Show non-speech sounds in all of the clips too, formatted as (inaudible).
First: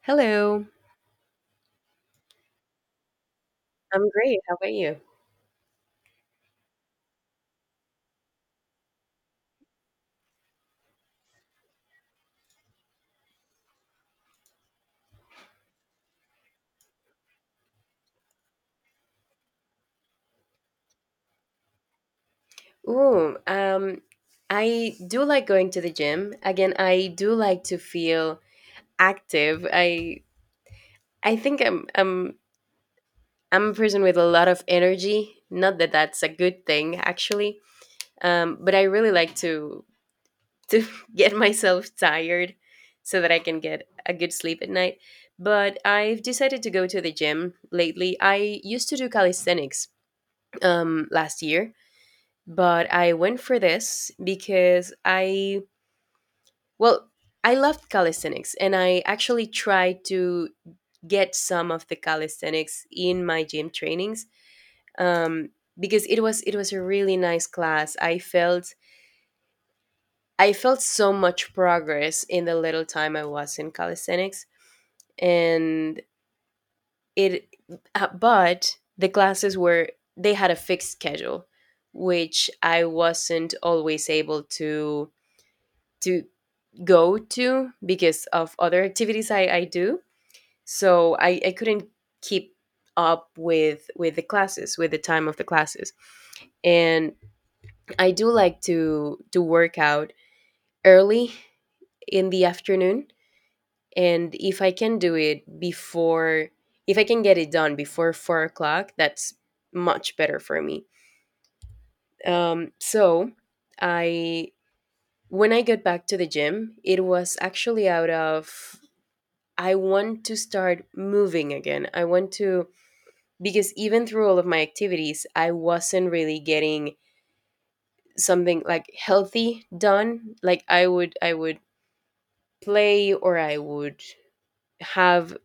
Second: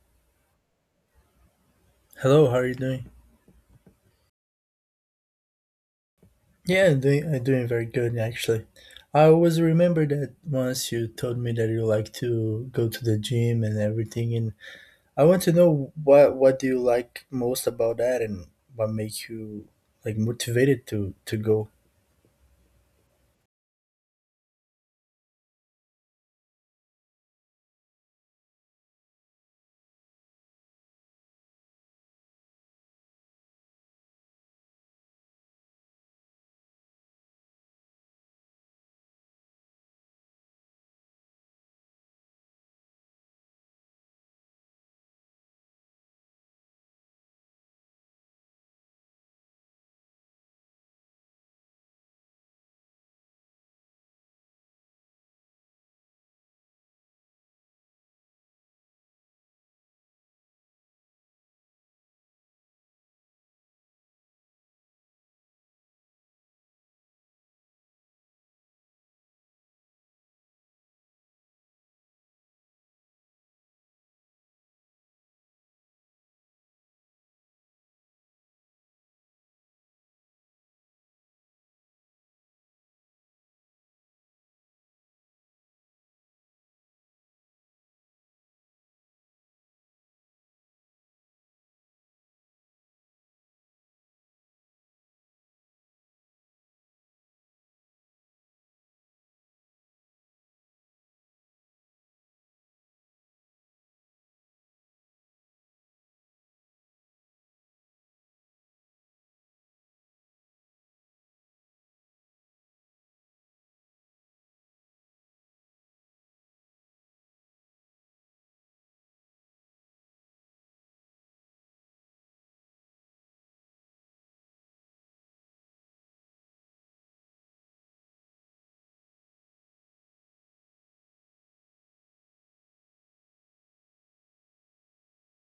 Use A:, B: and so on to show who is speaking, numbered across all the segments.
A: Hello,
B: Hello, how are you doing?
A: I'm great. How about you?
B: Yeah, I'm doing very good actually. I always remember that once you told me that you like to go to the gym and everything, and I want to know what do you like most about that, and what makes you like motivated to go.
A: Ooh, um, I do like going to the gym. Again, I do like to feel active. I think I'm I'm a person with a lot of energy. Not that that's a good thing, actually. But I really like to (laughs) get myself tired so that I can get a good sleep at night. But I've decided to go to the gym lately. I used to do calisthenics last year, but I went for this because well, I loved calisthenics and I actually tried to get some of the calisthenics in my gym trainings, um, because it was a really nice class. I felt so much progress in the little time I was in calisthenics. And it but the classes were, they had a fixed schedule which I wasn't always able to to go to because of other activities I do. So I couldn't keep up with the classes, with the time of the classes. And I do like to work out early in the afternoon. And if I can do it before if I can get it done before 4 o'clock, that's much better for me. So I when I got back to the gym, it was actually out of, I want to start moving again. Because even through all of my activities, I wasn't really getting something like healthy done. Like I would play or I would have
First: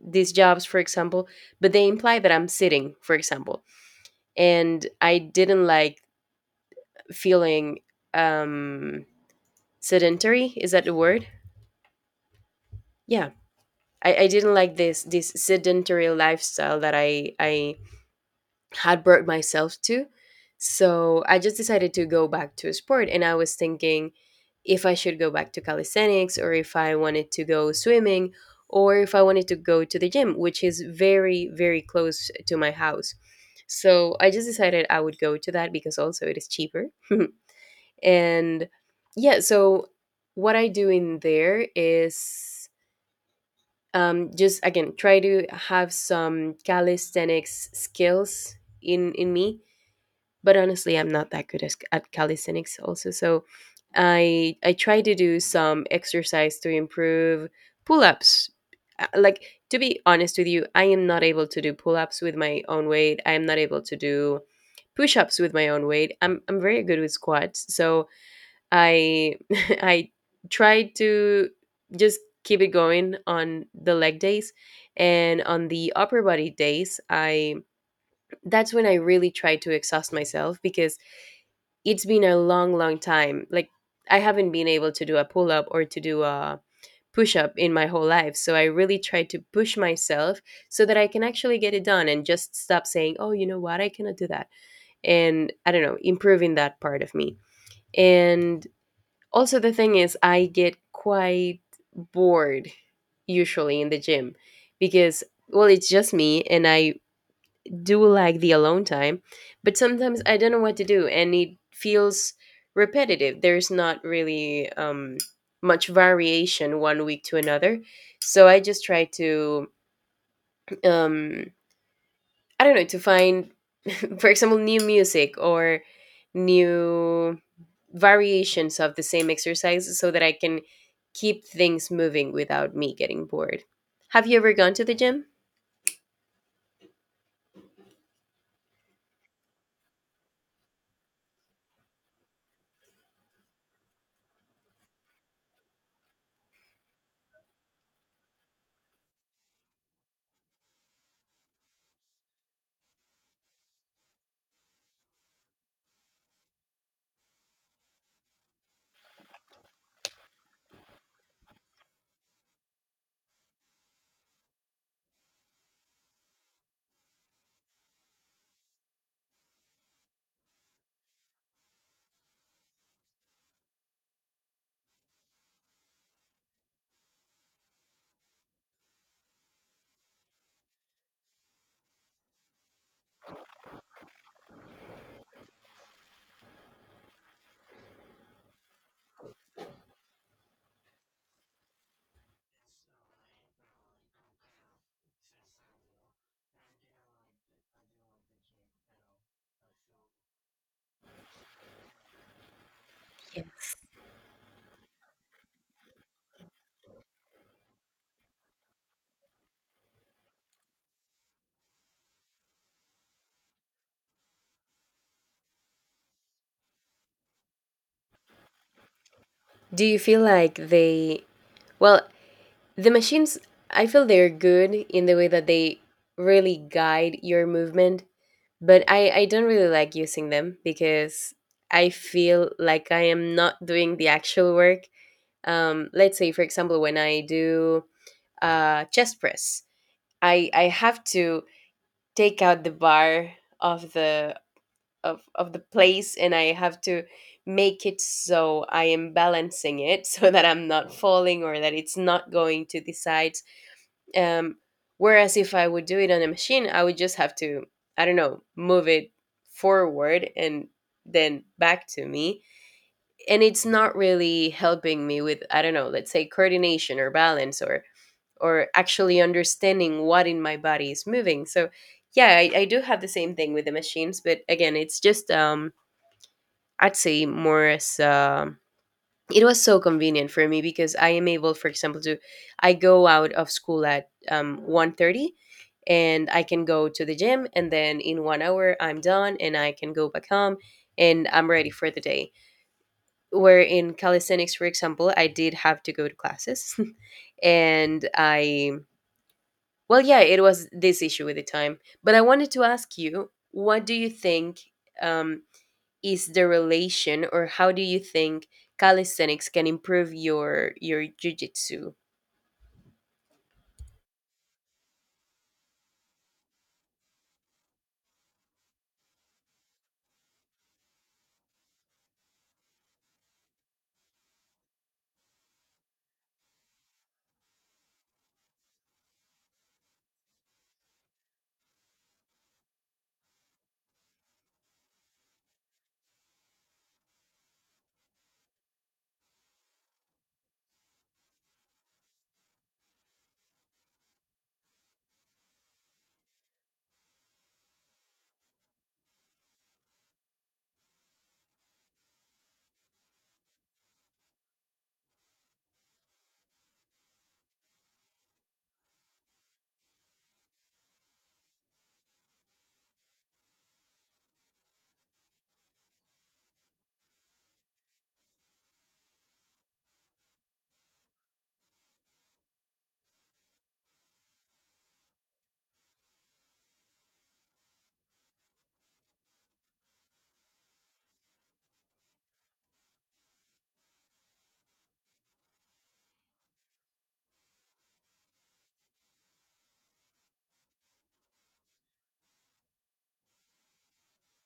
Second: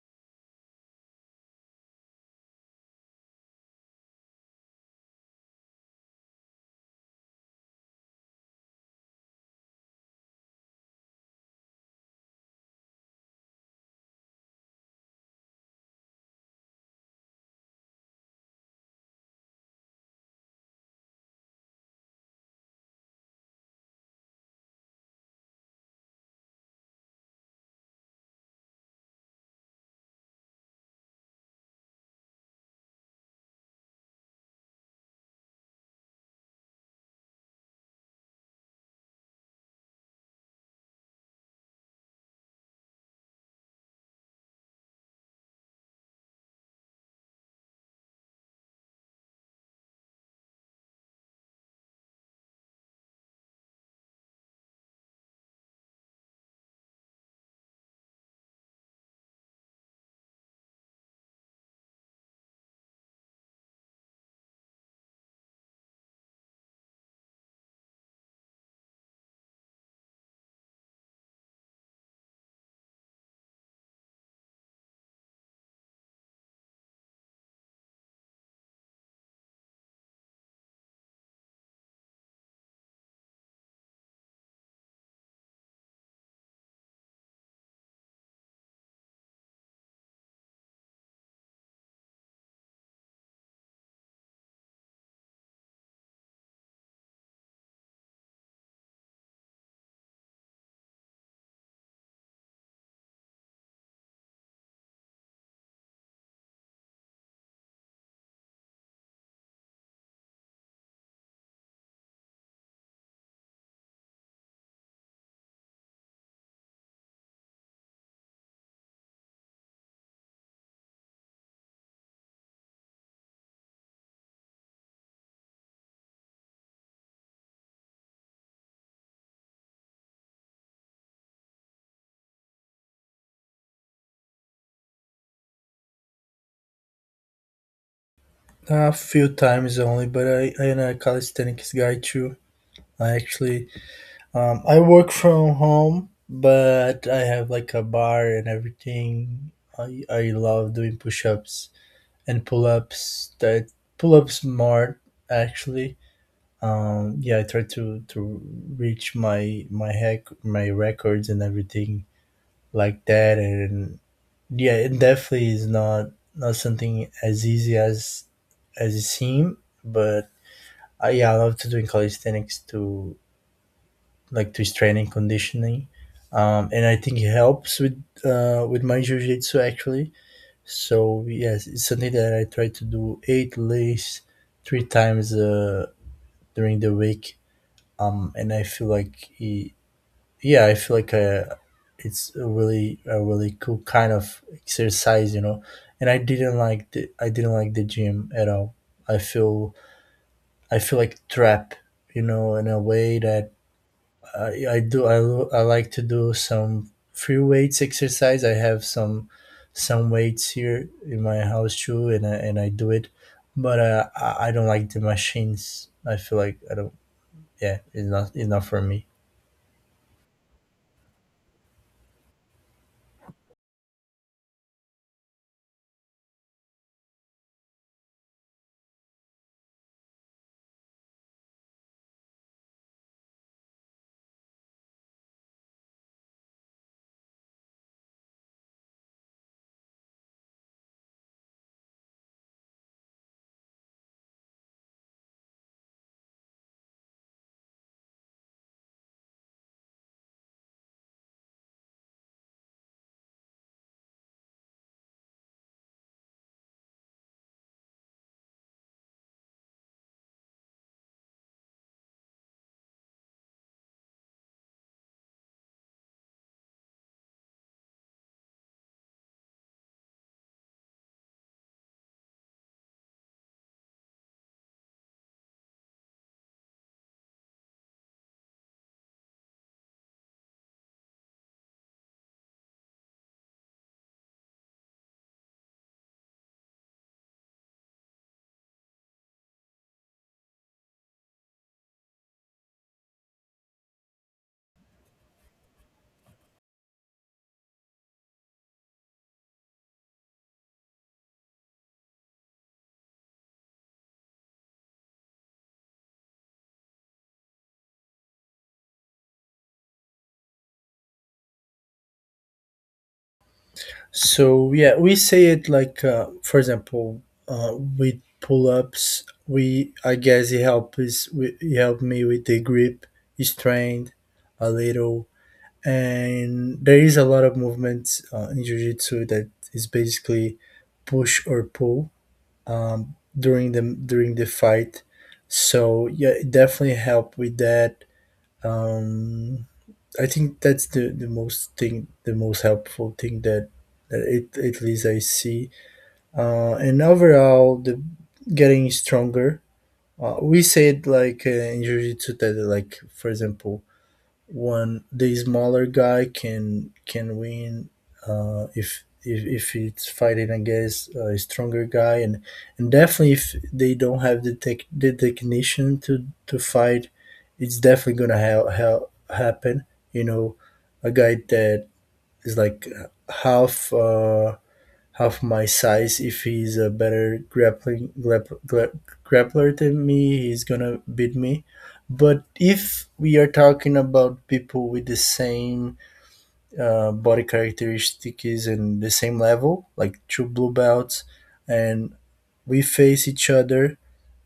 A: these jobs, for example, but they imply that I'm sitting, for example. And I didn't like feeling, um, sedentary. Is that the word? Yeah. I didn't like this sedentary lifestyle that I had brought myself to. So I just decided to go back to a sport. And I was thinking if I should go back to calisthenics, or if I wanted to go swimming, or if I wanted to go to the gym, which is very, very close to my house. So I just decided I would go to that because also it is cheaper. (laughs) And yeah, so what I do in there is, just again try to have some calisthenics skills in me, but honestly I'm not that good at calisthenics also, so I try to do some exercise to improve pull-ups. Like to be honest with you, I am not able to do pull-ups with my own weight, I am not able to do push-ups with my own weight. I'm very good with squats, so I (laughs) I try to just keep it going on the leg days, and on the upper body days I that's when I really try to exhaust myself because it's been a long time. Like I haven't been able to do a pull up or to do a push up in my whole life, so I really try to push myself so that I can actually get it done and just stop saying, oh, you know what, I cannot do that. And I don't know, improving that part of me. And also the thing is, I get quite bored usually in the gym, because, well, it's just me and I do like the alone time, but sometimes I don't know what to do and it feels repetitive. There's not really, much variation one week to another. So I just try to, um, I don't know, to find, (laughs) for example, new music or new variations of the same exercises so that I can keep things moving without me getting bored. Have you ever gone to the gym?
B: A few times only, but I am a calisthenics guy too. I actually I work from home, but I have like a bar and everything. I love doing push-ups and pull ups that pull ups more actually. Yeah, I try to reach my records and everything like that, and yeah, it definitely is not something as easy as it seems. But I, yeah, I love to doing calisthenics to like to strength and conditioning, and I think it helps with my jiu jitsu actually. So yes, it's something that I try to do eight lays three times during the week. And I feel like it, yeah, I feel like it's a really cool kind of exercise, you know. And I didn't like the gym at all. I feel I feel like trapped, you know, in a way that
A: Yes.
B: I, I like to do some free weights exercise. I have some weights here in my house too, and I do it, but I don't like the machines. I feel like I don't. Yeah, it's not for me.
A: Do you feel like well, the machines, I feel they're good in the way that they really guide your movement, but I don't really like using them because I feel like I am not doing the actual work. Let's say, for example, when I do chest press, I have to take out the bar of the of the place, and I have to make it so I am balancing it (laughs) so that I'm not falling or that it's not going to the side, um, whereas if I would do it on a machine, I would just have to, I don't know, move it forward and then back to me. And it's not really helping me with, I don't know, let's say coordination or balance, or actually understanding what in my body is moving. So yeah, I do have the same thing with the machines, but again, it's just I'd say more as, it was so convenient for me because I am able, for example, to, I go out of school at 1:30, and I can go to the gym and then in 1 hour I'm done and I can go back home and I'm ready for the day. Where in calisthenics, for example, I did have to go to classes (laughs) and I well yeah, it was this issue with the time. But I wanted to ask you, what do you think, um, is the relation, or how do you think calisthenics can improve your jiu-jitsu?
B: So yeah, we say it like for example, with pull ups. We I guess it helps. It helped me with the grip, strength, a little, and there is a lot of movement in jiu-jitsu that is basically push or pull, during the fight, so yeah it definitely help with that. um, I think that's the most thing, the most helpful thing that, that it, at least I see. And overall the getting stronger. We said like in jiu-jitsu that like for example one the smaller guy can win if if it's fighting against a stronger guy, and definitely if they don't have the technician to fight, it's definitely gonna happen. You know, a guy that is like half. Half my size. If he's a better grappler than me, he's gonna beat me. But if we are talking about people with the same body characteristics and the same level, like two blue belts, and we face each other,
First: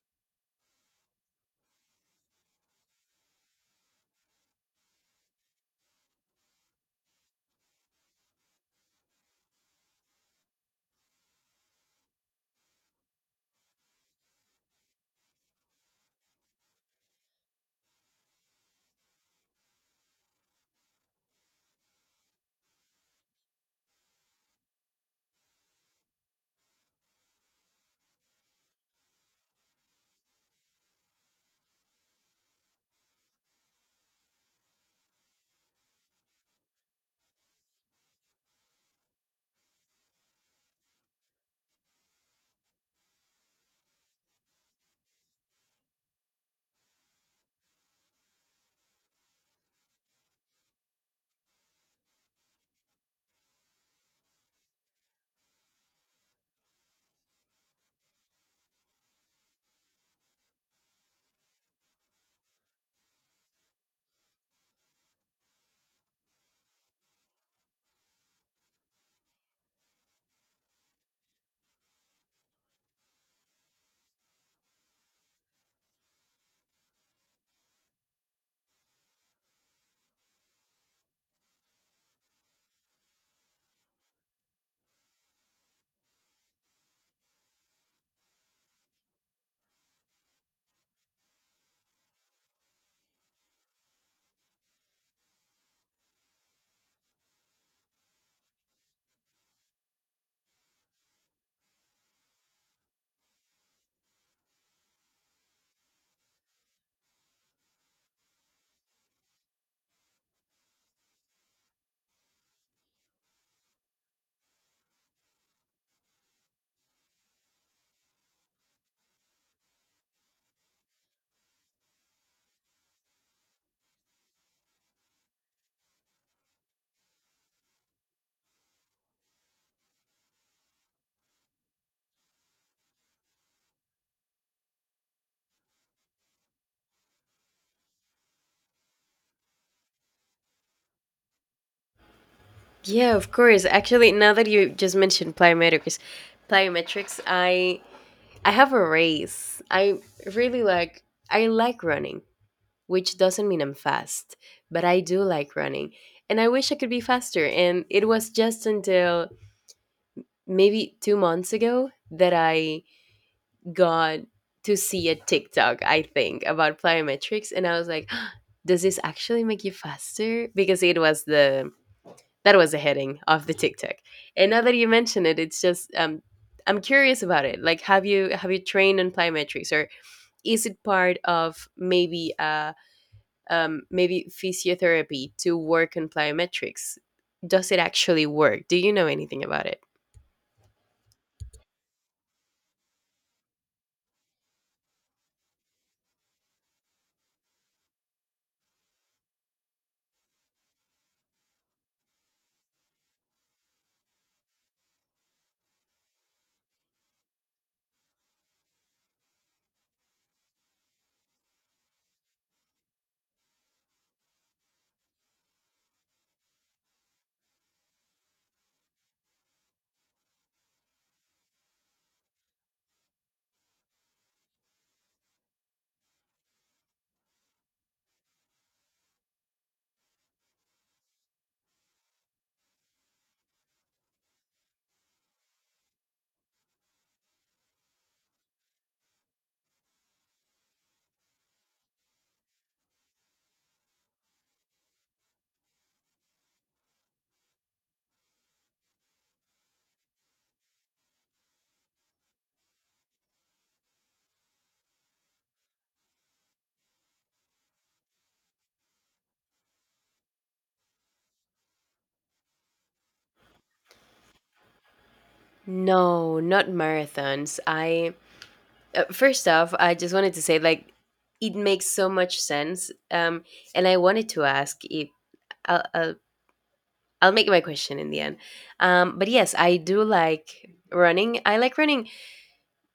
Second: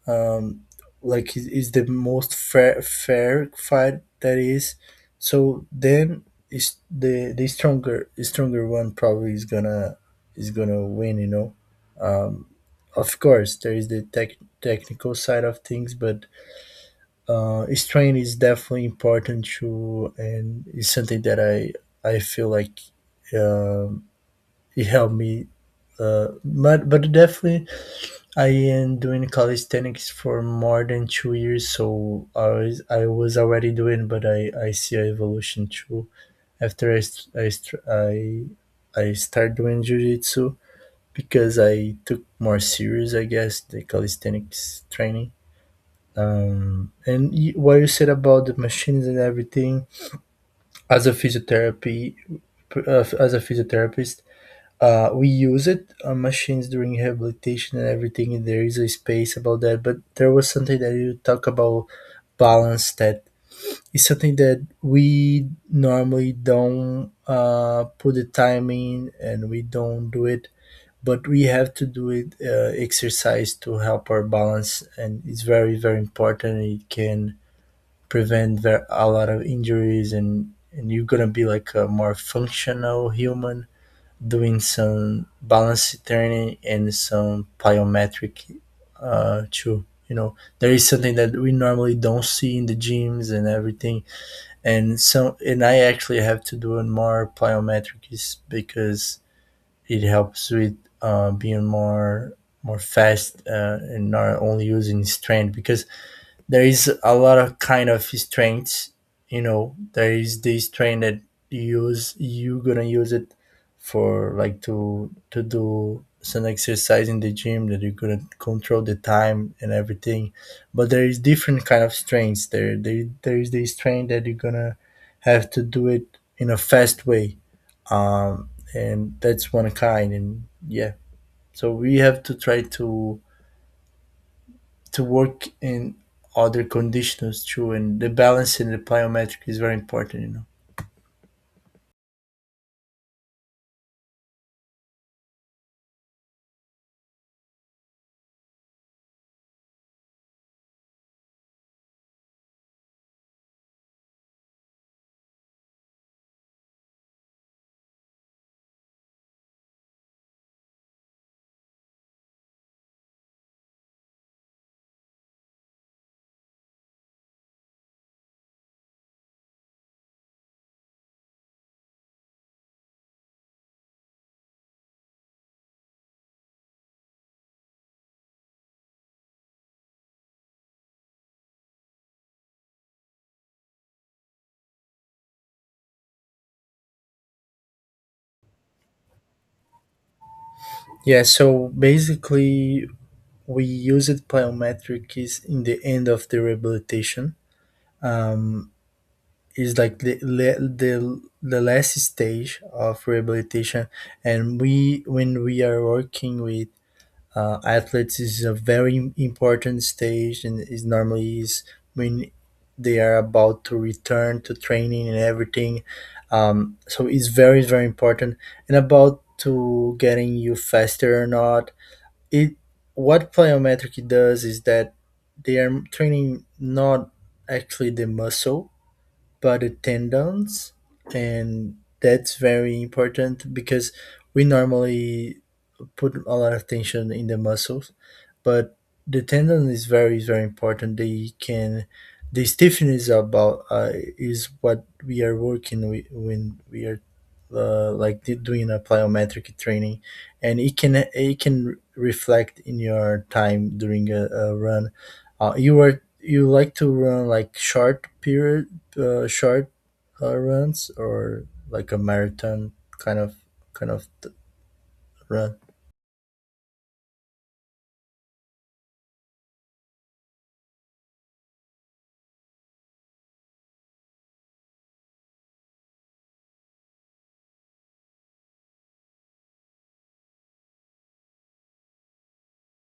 B: um, like is the most fair fight that is, so then is the stronger one probably is gonna win, you know. um of course there is the technical side of things, but strength is definitely important too, and it's something that I feel like, um it helped me but definitely I am doing calisthenics for more than 2 years, so I was already doing, but I see a evolution too. After I start doing jiu-jitsu because I took more serious, I guess, the calisthenics training. And what you said about the machines and everything, as a physiotherapy, as a physiotherapist, we use it on machines during rehabilitation and everything, and there is a space about that. But there was something that you talk about balance, that is something that we normally don't put the time in and we don't do it, but we have to do it exercise to help our balance, and it's very, very important. It can prevent a lot of injuries, and you're gonna be like a more functional human doing some balance training and some plyometric too. You know, there is something that we normally don't see in the gyms and everything. And so, and I actually have to do more plyometrics because it helps with being more fast, and not only using strength, because there is a lot of kind of strengths, you know. There is this train that you gonna use it for like to do some exercise in the gym that you gonna control the time and everything, but there is different kind of strains. There is this strain that you're gonna have to do it in a fast way. um and that's one kind. And yeah, so we have to try to work in other conditions too, and the balance in the plyometric is very important, you know.
A: Yeah, of course. Actually, now that you just mentioned plyometrics, plyometrics i I have a race, I really like, I like running, which doesn't mean I'm fast, but I do like running, and I wish I could be faster. And it was just until maybe 2 months ago that I got to see a TikTok, I think, about plyometrics, and I was like, (gasps) "Does this actually make you faster?" Because it was the that was the heading of the TikTok. And now that you mention it, it's just, I'm curious about it. Like, have you trained on plyometrics, or is it part of maybe maybe physiotherapy to work on plyometrics? Does it actually work? Do you know anything about it?
B: Yeah, so basically we use it, plyometric is in the end of the rehabilitation. Mm, is like the, le- the last stage of rehabilitation, and we, when we are working with athletes, is a very important stage, and is normally is when they are about to return to training and everything. So it's very very important. And about to getting you faster or not, it what plyometric does is that they are training not actually the muscle but the tendons, and that's very important because we normally put a lot of tension in the muscles, but the tendon is very important. They can the stiffness about, is what we are working with when we are like doing a plyometric training, and it can, it can reflect in your time during a run. You are, you like to run like short period, short runs, or like a marathon kind of kind of run?
A: No, not marathons. I First off, I just wanted to say like it makes so much sense. And I wanted to ask if I'll, I'll I'll make my question in the end. But yes, I do like running. I like running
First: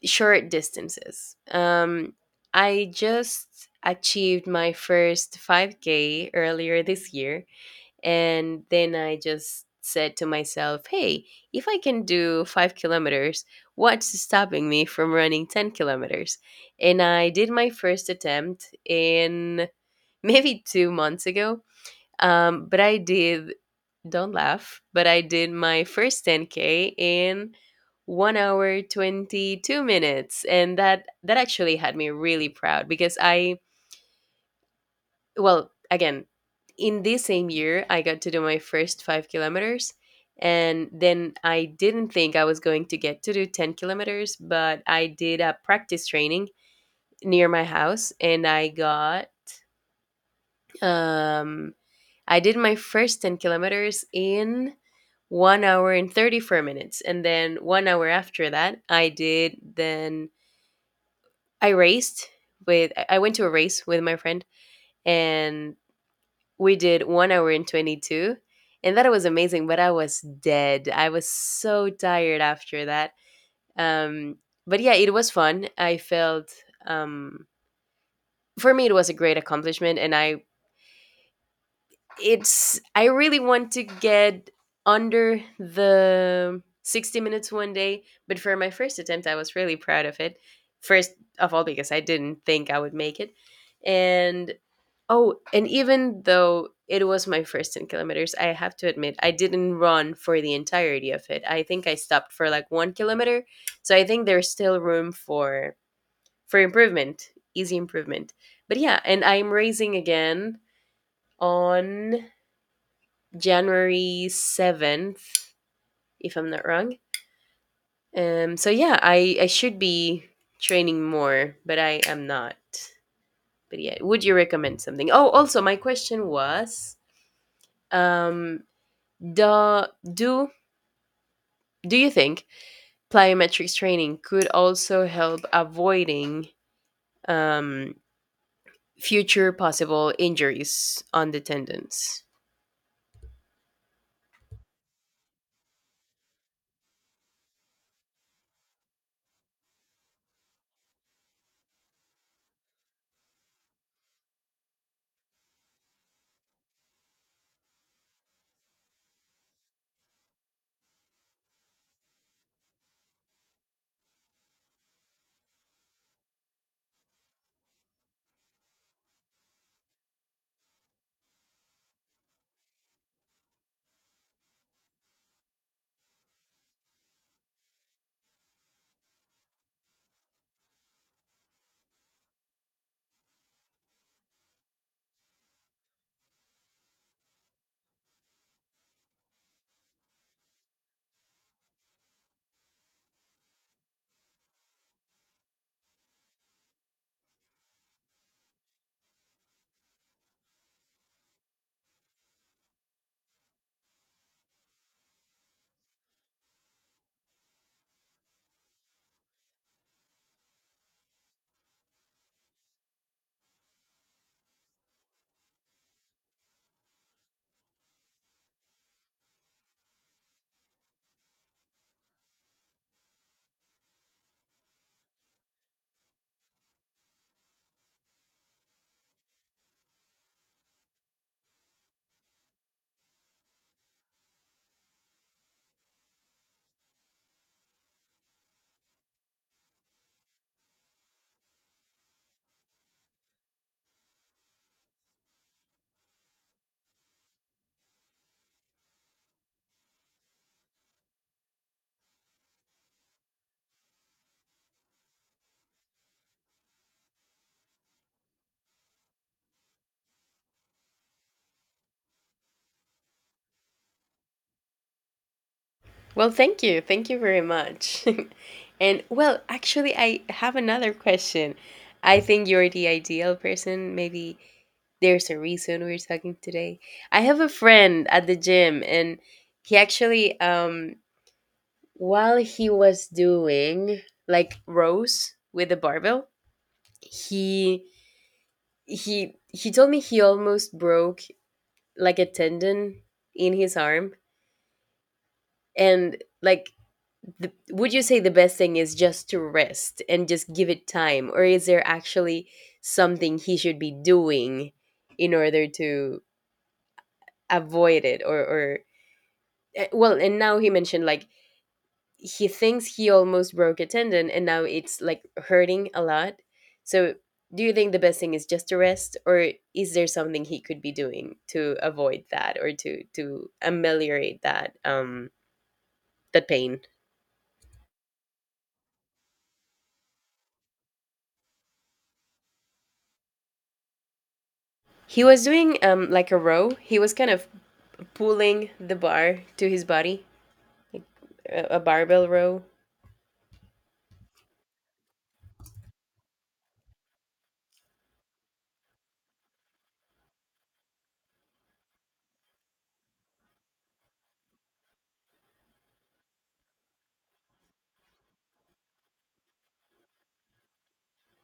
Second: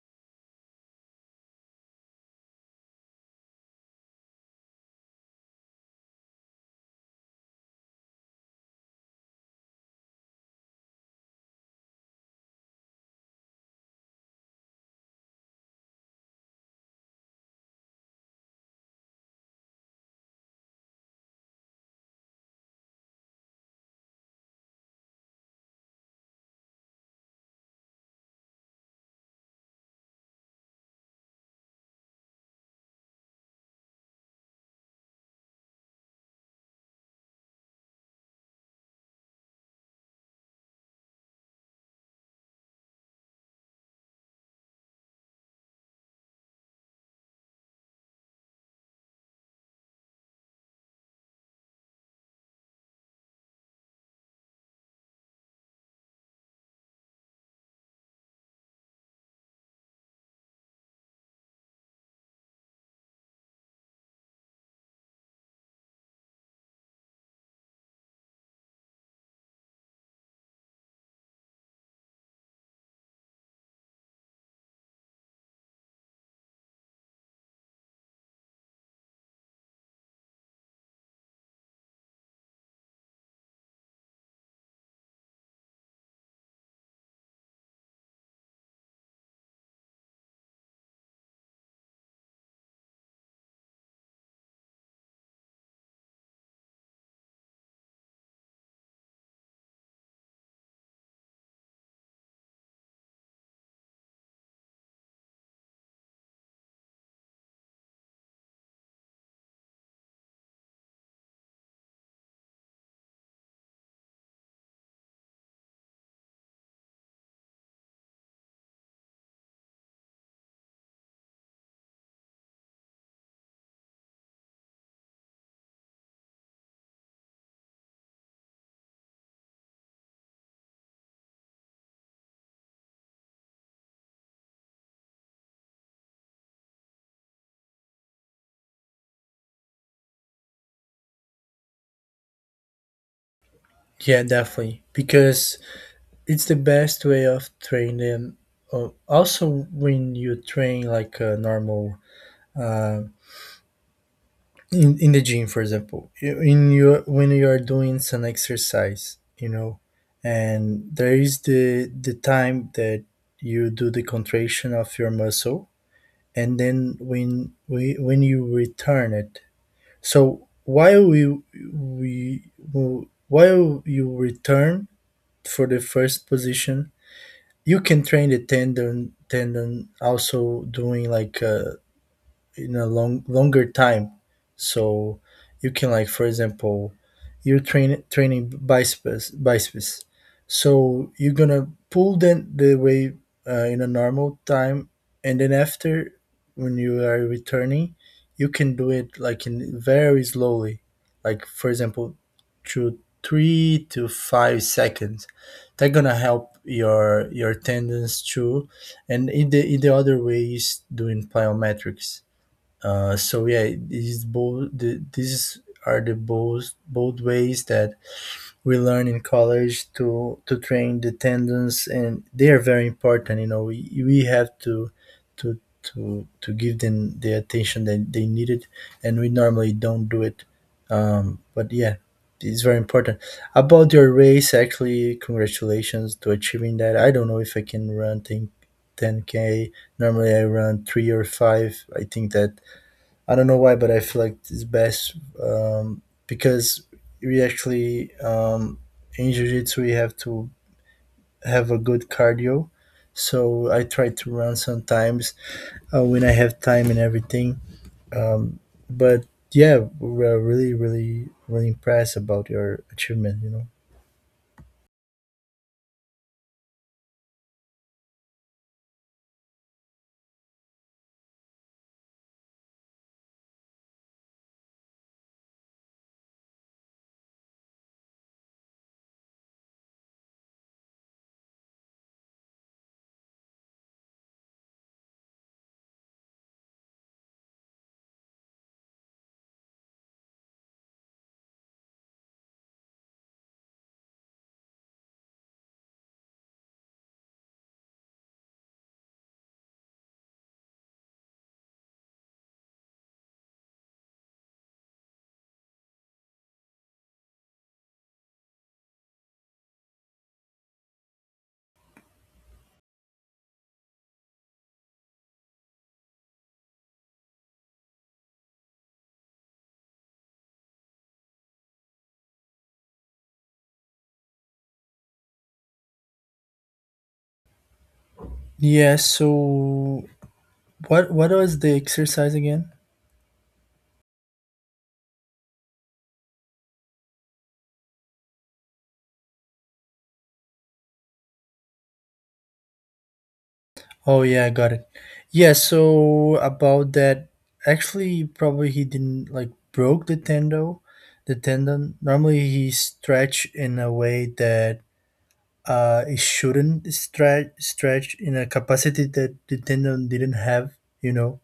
A: short distances. I just achieved my first 5k earlier this year, and then I just said to myself, hey, if I can do 5 kilometers, what's stopping me from running 10 kilometers? And I did my first attempt in (laughs) maybe 2 months ago. Um, but I did, don't laugh, but I did my first 10K in 1 hour 22 minutes, and that actually had me really proud because, I well again, in this same year I got to do my first 5 kilometers, and then I didn't think I was going to get to do 10 kilometers, but I did a practice training near my house and um I did my first 10 kilometers in 1 hour and 34 minutes, and then 1 hour after that I did then I raced with I went to a race with my friend, and we did 1 hour and 22, and that was amazing, but I was dead. I was so tired after that. Um, but yeah, it was fun. I felt, um, for me, it was a great accomplishment, and I really want to get under the 60 minutes one day, but for my first attempt, I was really proud of it. First of all, because I didn't think I would make it. And Oh, and even though it was my first 10 kilometers, I have to admit, I didn't run for the entirety of it. I think I stopped for like 1 kilometer. So I think there's still room for improvement, easy improvement. But yeah, and I'm racing again on January 7th, if I'm not wrong. So yeah, I should be training more, but I am not. But yeah, would you recommend something? Oh, also my question was, um Do, do, do you think plyometrics training could also help avoiding, um, future possible injuries on the tendons?
B: Yeah, definitely, because it's the best way of training. Also, when you train like a normal uh, in the gym, for example, in your, when you are doing some exercise, you know, and there is the time that you do the contraction of your muscle, and then when you return it. So while we while you return for the first position, you can train the tendon also doing like in a longer time. So you can, like for example, you're training biceps, so you're gonna pull them the way in a normal time, and then after, when you are returning, you can do it like in very slowly, like for example through 3 to 5 seconds. That gonna help your tendons too. And in the, in the other way, is doing plyometrics. So yeah, these both, these are the both ways that we learn in college to train the tendons, and they are very important. You know, we have to to give them the attention that they needed, and we normally don't do it. But yeah, it's very important. About your race, actually, congratulations to achieving that. I don't know if I can run 10K. Normally, I run three or five. I think that I don't know why, but I feel like it's best, um, because we actually in jiu-jitsu we have to have a good cardio. So I try to run sometimes when I have time and everything. Um, but yeah, we're really, really, really impressed about your achievement, you know.
A: Well, thank you. Thank you very much. (laughs) And well, actually, I have another question. I think you're the ideal person. Maybe there's a reason we're talking today. I have a friend at the gym, and he actually, while he was doing like rows with a barbell, he he told me he almost broke like a tendon in his arm, and like would you say the best thing is just to rest and just give it time, or is there actually something he should be doing in order to avoid it, or and now he mentioned like he thinks he almost broke a tendon and now it's like hurting a lot. So, do you think the best thing is just to rest, or is there something he could be doing to avoid that or to ameliorate that that pain?
B: Yeah. So what was the exercise again?
A: He was doing like a row. He was kind of pulling the bar to his body, like a barbell row.
B: Oh yeah, I got it. Yeah, so about that, actually, probably he didn't like broke the tendo, the tendon. Normally, he stretch in a way that it shouldn't stretch in a capacity that the tendon didn't have. You know,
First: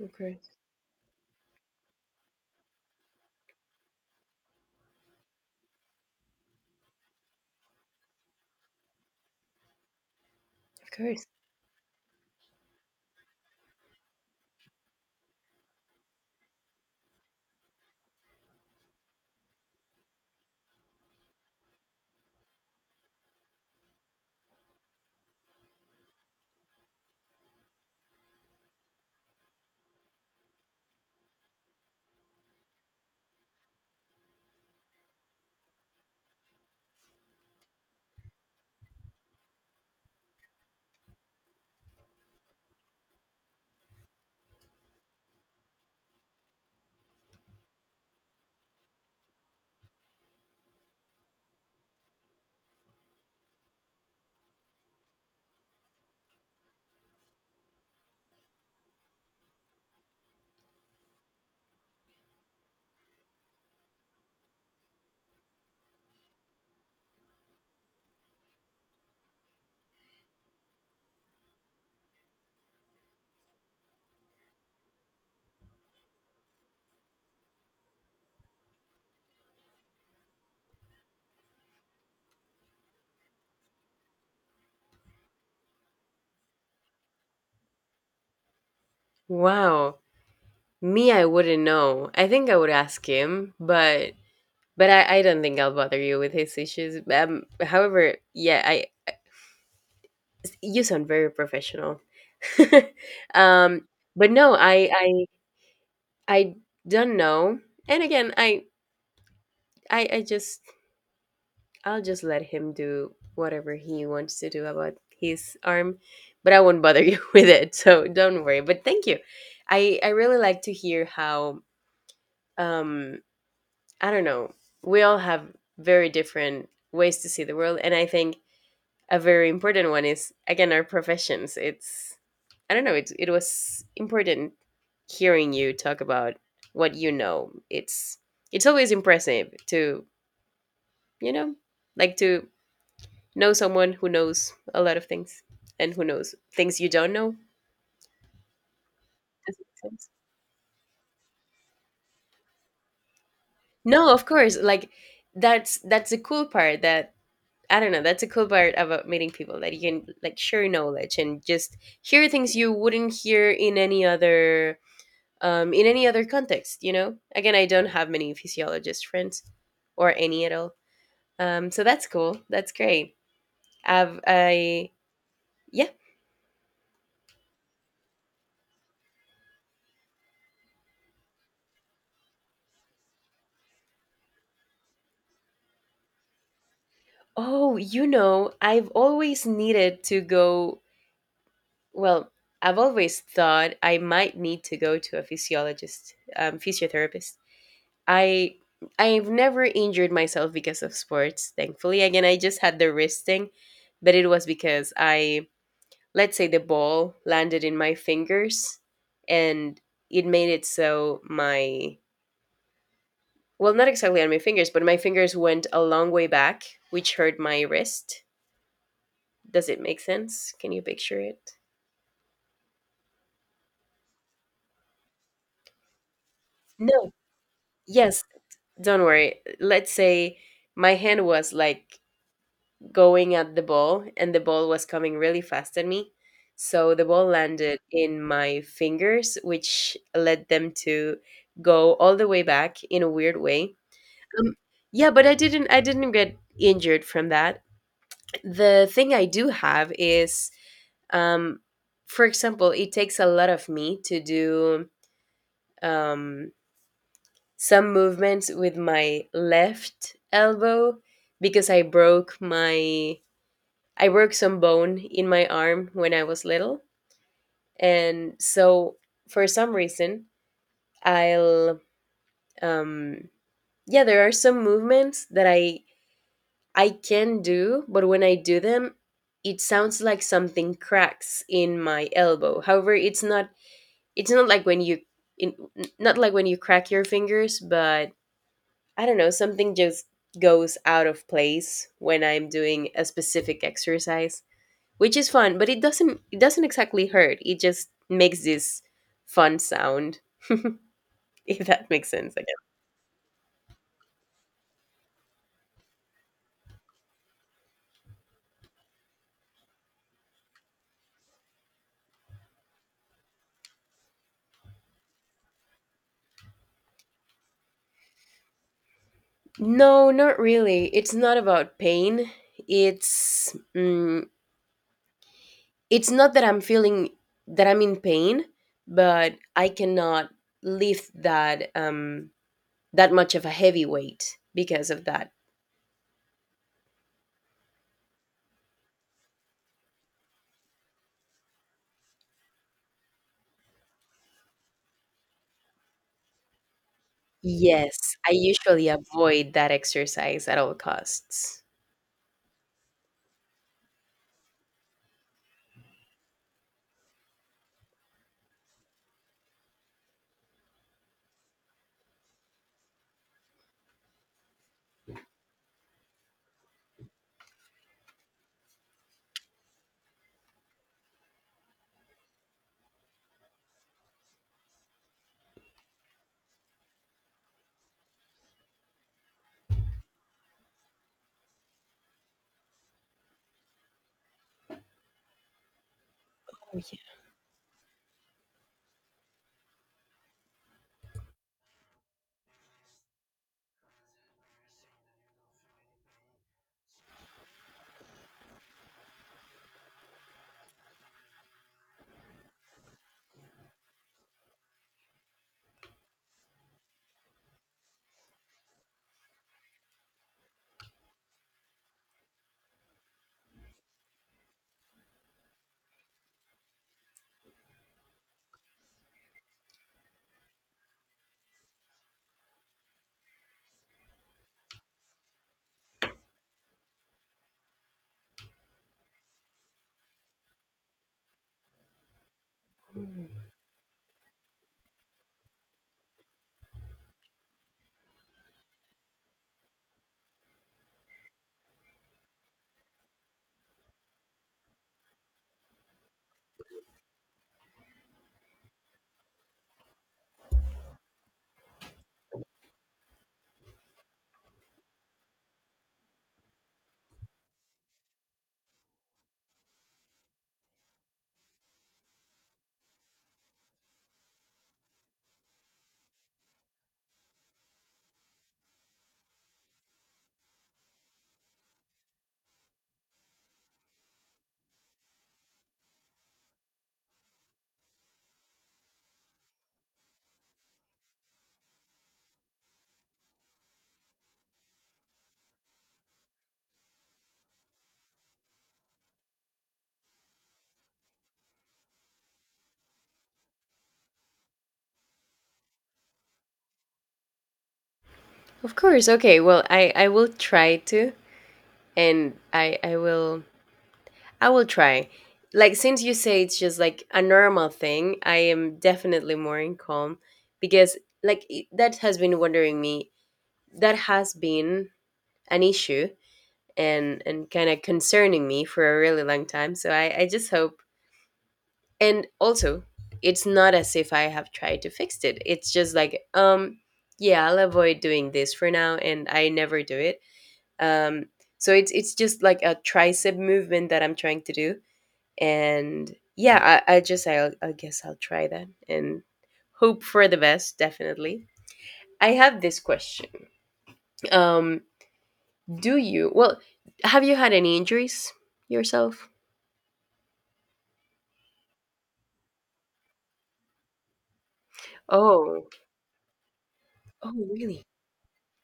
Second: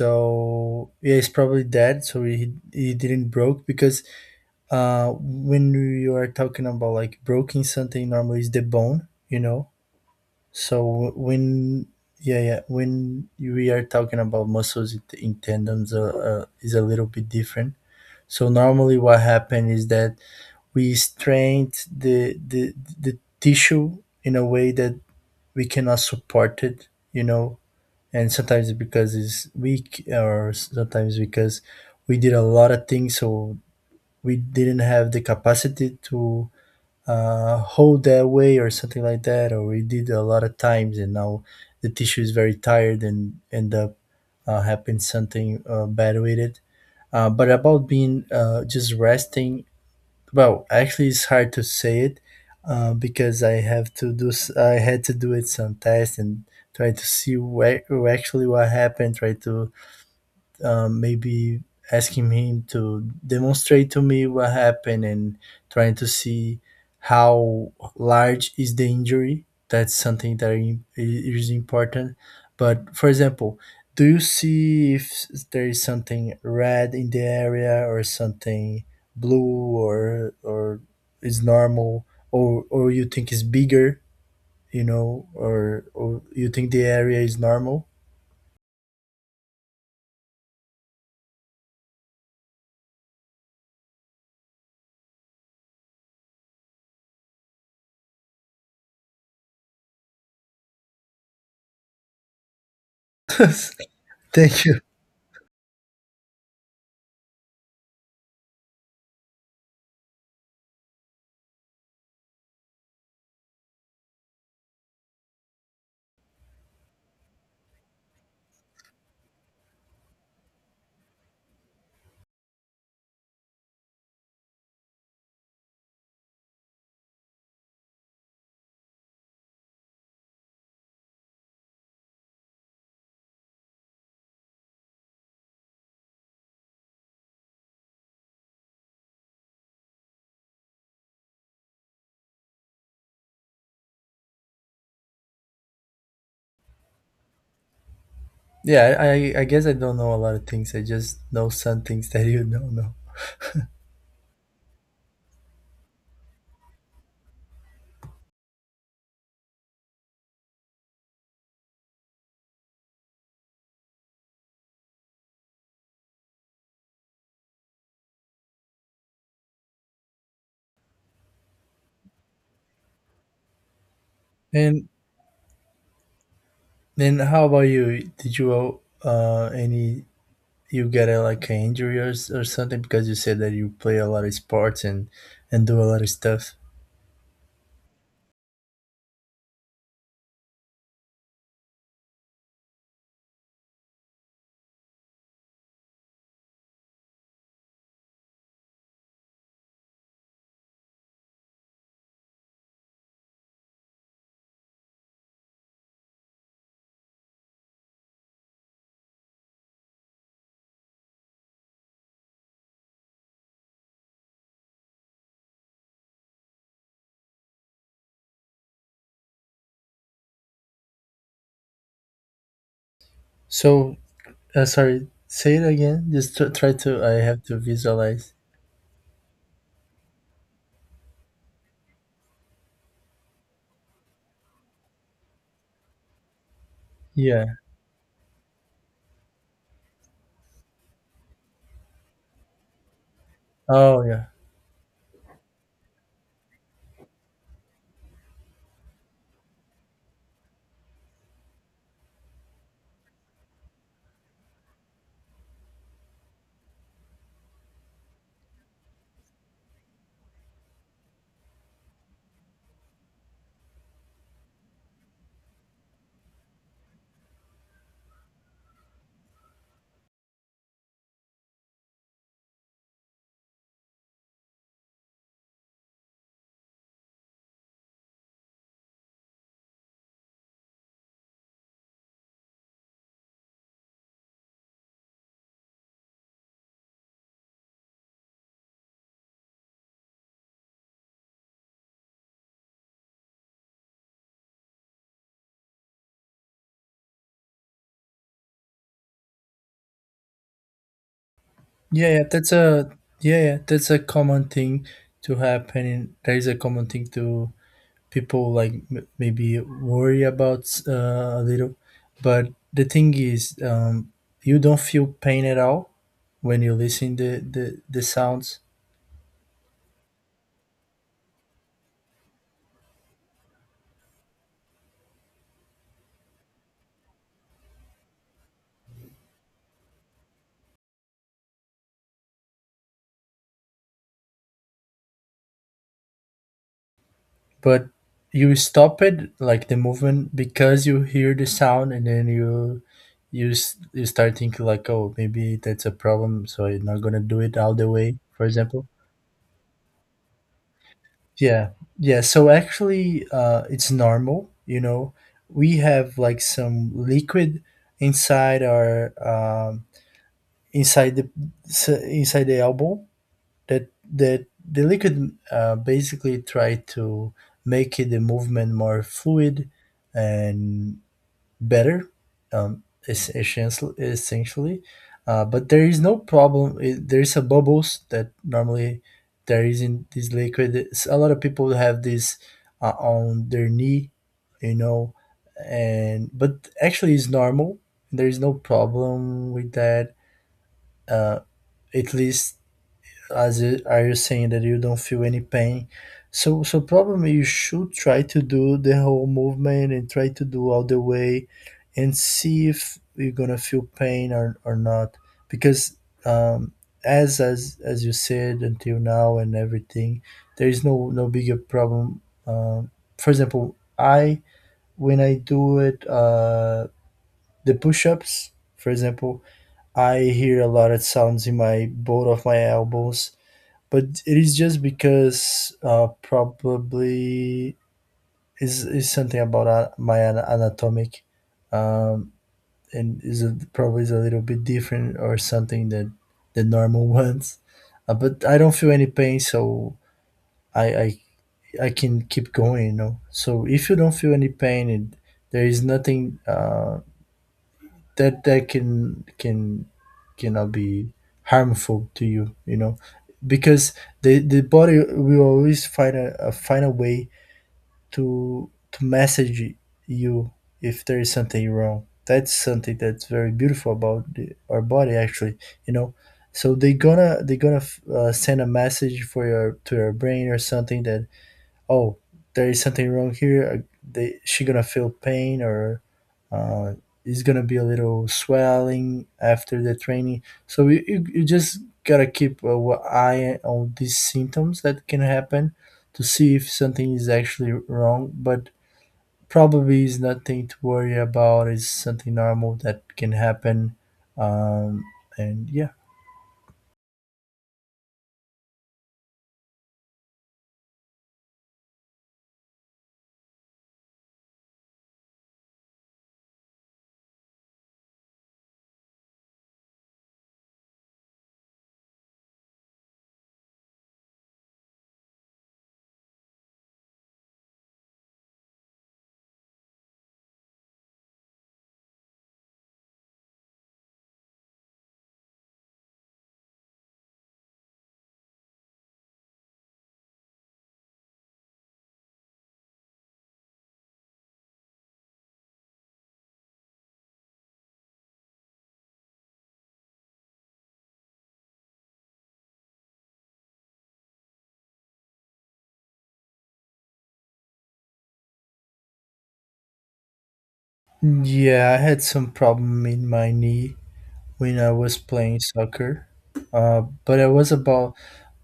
A: Of course,
B: yeah, it's probably that. So he didn't broke, because when you are talking about like breaking something, normally is the bone. You know,
A: of
B: so
A: course.
B: when yeah, yeah, when we are talking about muscles in tendons, is a little bit different. So normally what happens is that we strain the, the the tissue in a way that we cannot support it, you know, and sometimes because it's weak, or sometimes because we did a lot of things, so we didn't have the capacity to hold that way or something like that, or we did a lot of times and now the tissue is very tired and end up happen something bad with it. But about being just resting, well actually it's hard to say it. Because I have to do I had to do it some tests and try to see where, actually, what happened. Try to maybe asking him to demonstrate to me what happened, and trying to see how large is the injury. That's something that is important. But for example, do you see if there is something red in the area, or something blue, or is normal, or you think is bigger, you know, or you think the area is normal?
A: Wow. Me, I wouldn't know. I think I would ask him, but But I don't think I'll bother you with his issues. However, yeah, I you sound very professional. (laughs)
B: (laughs)
A: um, but no,
B: Thank you.
A: I don't know. And again, I just I'll just let him do whatever he wants to do about his arm, but I won't bother (laughs) you with it. So don't worry. But thank you. I really like to hear how um I don't know. We all have very different ways to see the world, and I think a very important one is again our professions. It's I don't know. It was important hearing you talk about what you know. It's always impressive to you know like to know someone who knows a lot of things and who knows things you don't know.
B: Yeah, I
A: Does it
B: guess I
A: make
B: don't
A: sense?
B: know a lot of things. I just know some things that (laughs) you don't know.
A: No, of course. Like that's the cool part. That I don't know. That's a cool part about meeting people that you can like share knowledge and just hear things you wouldn't hear in any other context, you know? Again, I don't have many physiologist friends or any at all. So that's cool. That's great. I've,
B: And
A: I, yeah.
B: then how about you? Did you any you get a, like an injury or or something because you said that you play a lot of sports and do a lot of stuff.
A: Oh, you know, I've always needed to go, well, I've always thought I might need to go to a physiologist, physiotherapist. I, I've never injured myself because of sports, thankfully. Again, I just had the wrist thing, but it was because I let's say the ball landed in my fingers and it made it so my well not exactly on my fingers but my fingers went a long way back which hurt my wrist. Does it make sense? Can you picture it?
B: So sorry, say it again. Just try to.
A: No,
B: I have to
A: yes,
B: visualize.
A: don't worry. Let's say my hand was like going at the ball and the ball was coming really fast at me, so the ball
B: Yeah.
A: landed in my fingers which led them to go all the way back in a weird way.
B: Oh yeah.
A: Um, yeah, but I didn't get injured from that. The thing I do have is um for example, it takes a lot of me to do um some movements with my left elbow because I broke my I broke some bone in my arm when I was little. And so for some reason, I'll um yeah, there are some movements that I can do, but when I do them, it sounds like something cracks in my elbow. However, it's not like when you in, not like when you crack your fingers, but I don't know, something just goes out of place when I'm doing a specific exercise, which is fun, but it doesn't exactly hurt. It just makes this fun sound, (laughs) if that makes
B: Yeah, yeah.
A: sense, I
B: That's
A: guess.
B: a yeah, yeah. That's a common thing to happen. That is a common thing to people like maybe worry about a little, but the thing is, you don't feel pain at all when you listen the sounds,
A: No, not really. It's not about pain. It's mm, it's not that I'm feeling that I'm in pain but I cannot lift that that much of a heavy weight because of that.
B: but you stop it, like, the movement because you hear the sound, and then you start thinking like, oh, maybe that's a problem, so I'm not gonna do it all the
A: Yes,
B: way,
A: I
B: for example.
A: usually avoid that exercise at all costs.
B: Yeah, yeah. So actually, it's normal. You know, we have like some liquid inside our inside the inside the elbow, that that the liquid basically try to make it, the movement, more fluid and better, essentially. But there is no problem. It, there is a bubbles that normally there is in this liquid. It's, a lot of people have this on their knee, you know. And but
A: Oh,
B: actually it's normal, there is no problem with that, uh, at least as you saying that you don't feel any pain. So so probably you should try to do the whole movement and try to do all the way and see if you're gonna feel pain or not, because, um as as you said until now, and everything, there is no bigger problem. um for example, I, when I do it, the push-ups, for example, I hear a lot of sounds in my both of my elbows, but it is just because, probably, is something about, my anatomic, um,
A: yeah.
B: and is
A: Mm.
B: a, probably is a little bit different or something than the normal (laughs) ones. But I don't feel any pain. So I I can keep going, you know. So if you don't feel any pain, and there is nothing, that that cannot be harmful to you, you know, because the body will always find a find a way to message you if there is something wrong. That's something that's very beautiful about the, our body, actually, you know. So they gonna, send a message for your to your brain or something that, oh, there is something wrong here. They, she gonna feel pain, or uh, is gonna be a little swelling after the training. So you just gotta keep, eye on these symptoms that can happen, to see if something is actually wrong. But probably is nothing to worry about. It's something normal that can happen. Um, and yeah.
A: Of course. Okay, well i will try to and i will I will try, like since you say it's just like a normal thing I am definitely more in calm because that has been wondering me, that has been an issue and kind of concerning me for a really long time. So I just hope, and also it's not as if I have tried to fix it. It's just like, yeah, I'll avoid doing this for now and I never do it. Um so it's just like a tricep movement that I'm trying to do. And yeah, I guess I'll try that and hope for the best, definitely. I have this question. Um Do you? Well, have you had any injuries yourself?
B: Yeah, I had some problem in my knee when I was playing
A: Oh.
B: soccer.
A: Oh,
B: But it was
A: really?
B: about,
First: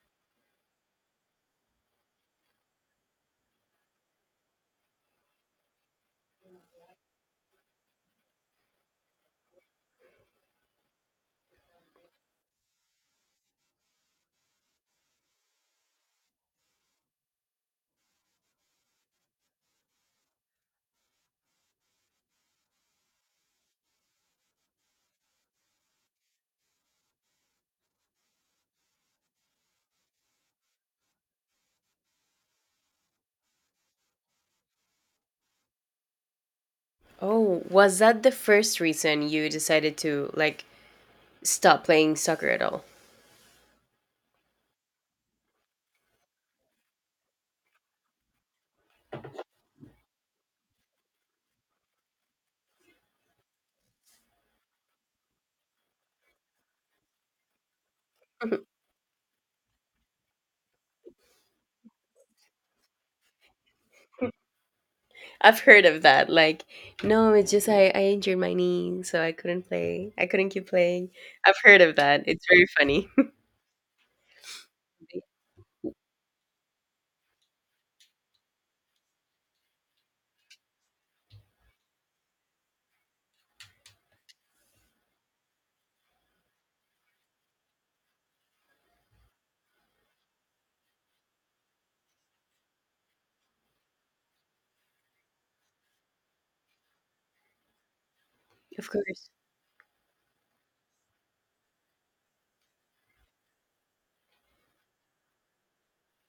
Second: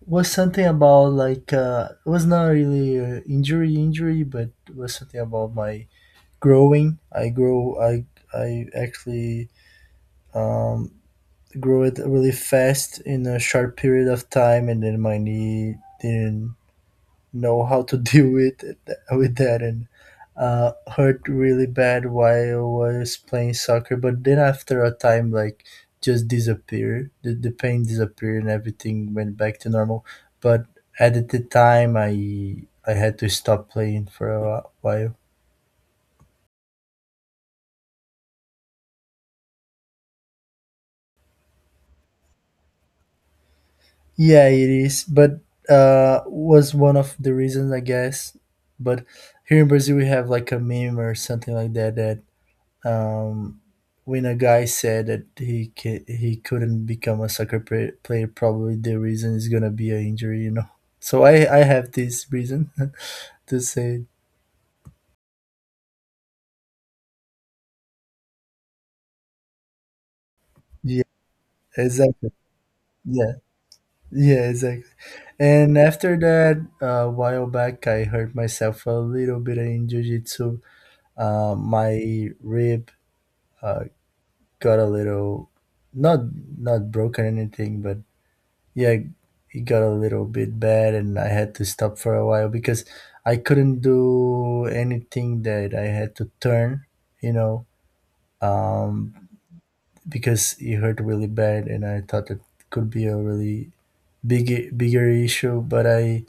B: was something about like, it was not really a injury injury, but it was something about my growing. I grow. I actually, um, grow it really fast in a short period of time, and then my knee didn't know how to (laughs) deal with it, with that, and hurt really bad while I was playing soccer. But then after a time, like, just disappeared. The pain disappeared and everything went back to normal. But at the time, I had to stop playing for a while.
A: Oh, was that the first reason you decided to like stop playing soccer at all?
B: Yeah, it is. But was one of the reasons, I guess. But here in Brazil, we have like a meme or something like that that, Um, when a guy said that he couldn't become a soccer player,
A: (laughs)
B: probably the reason is gonna be an injury, you know. So I have this reason (laughs) to say.
A: I've heard of that. Like, no, it's just I injured my knee, so I couldn't play. I couldn't keep
B: Yeah,
A: playing. I've heard of that.
B: exactly.
A: It's very funny. (laughs)
B: Yeah. Yeah, exactly. And after that, a while back, I hurt myself a little bit in jiu-jitsu. My rib, uh, got a little, not not broken or anything, but yeah, it got a little bit bad, and I had to stop for a while because I couldn't do anything that I had to turn, you know.
A: Of
B: um,
A: course.
B: because it hurt really bad, and I thought it could be a really bigger issue, but I,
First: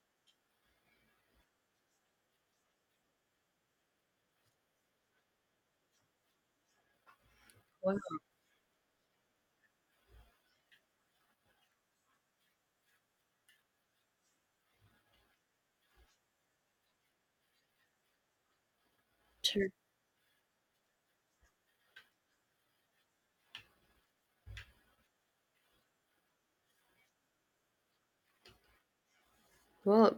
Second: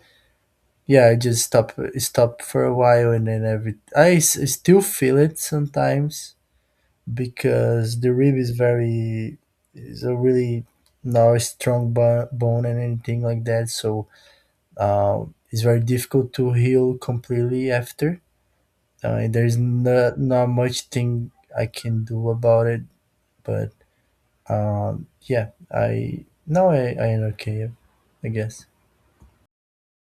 B: yeah, I just stopped for a while. And then every I still feel it sometimes
A: Wow.
B: because the rib is very, is a really, not a strong bone and anything like that. So Uh, it's very difficult to heal completely after. There's
A: Sure.
B: not much thing I can do about it, but yeah, I now I am okay, I guess.
A: Well,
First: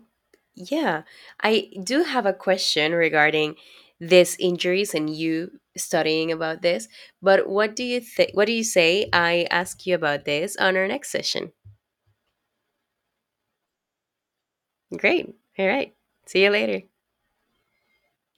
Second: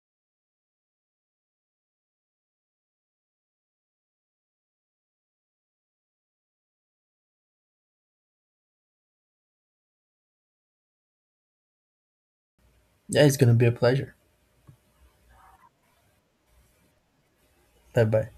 A: yeah, I do have a question regarding these injuries and you studying about this. But what do you think? What do you say? I ask you about this on our next session.
B: Yeah, it's gonna be a pleasure.
A: Great. All right. See you later.
B: Bye bye.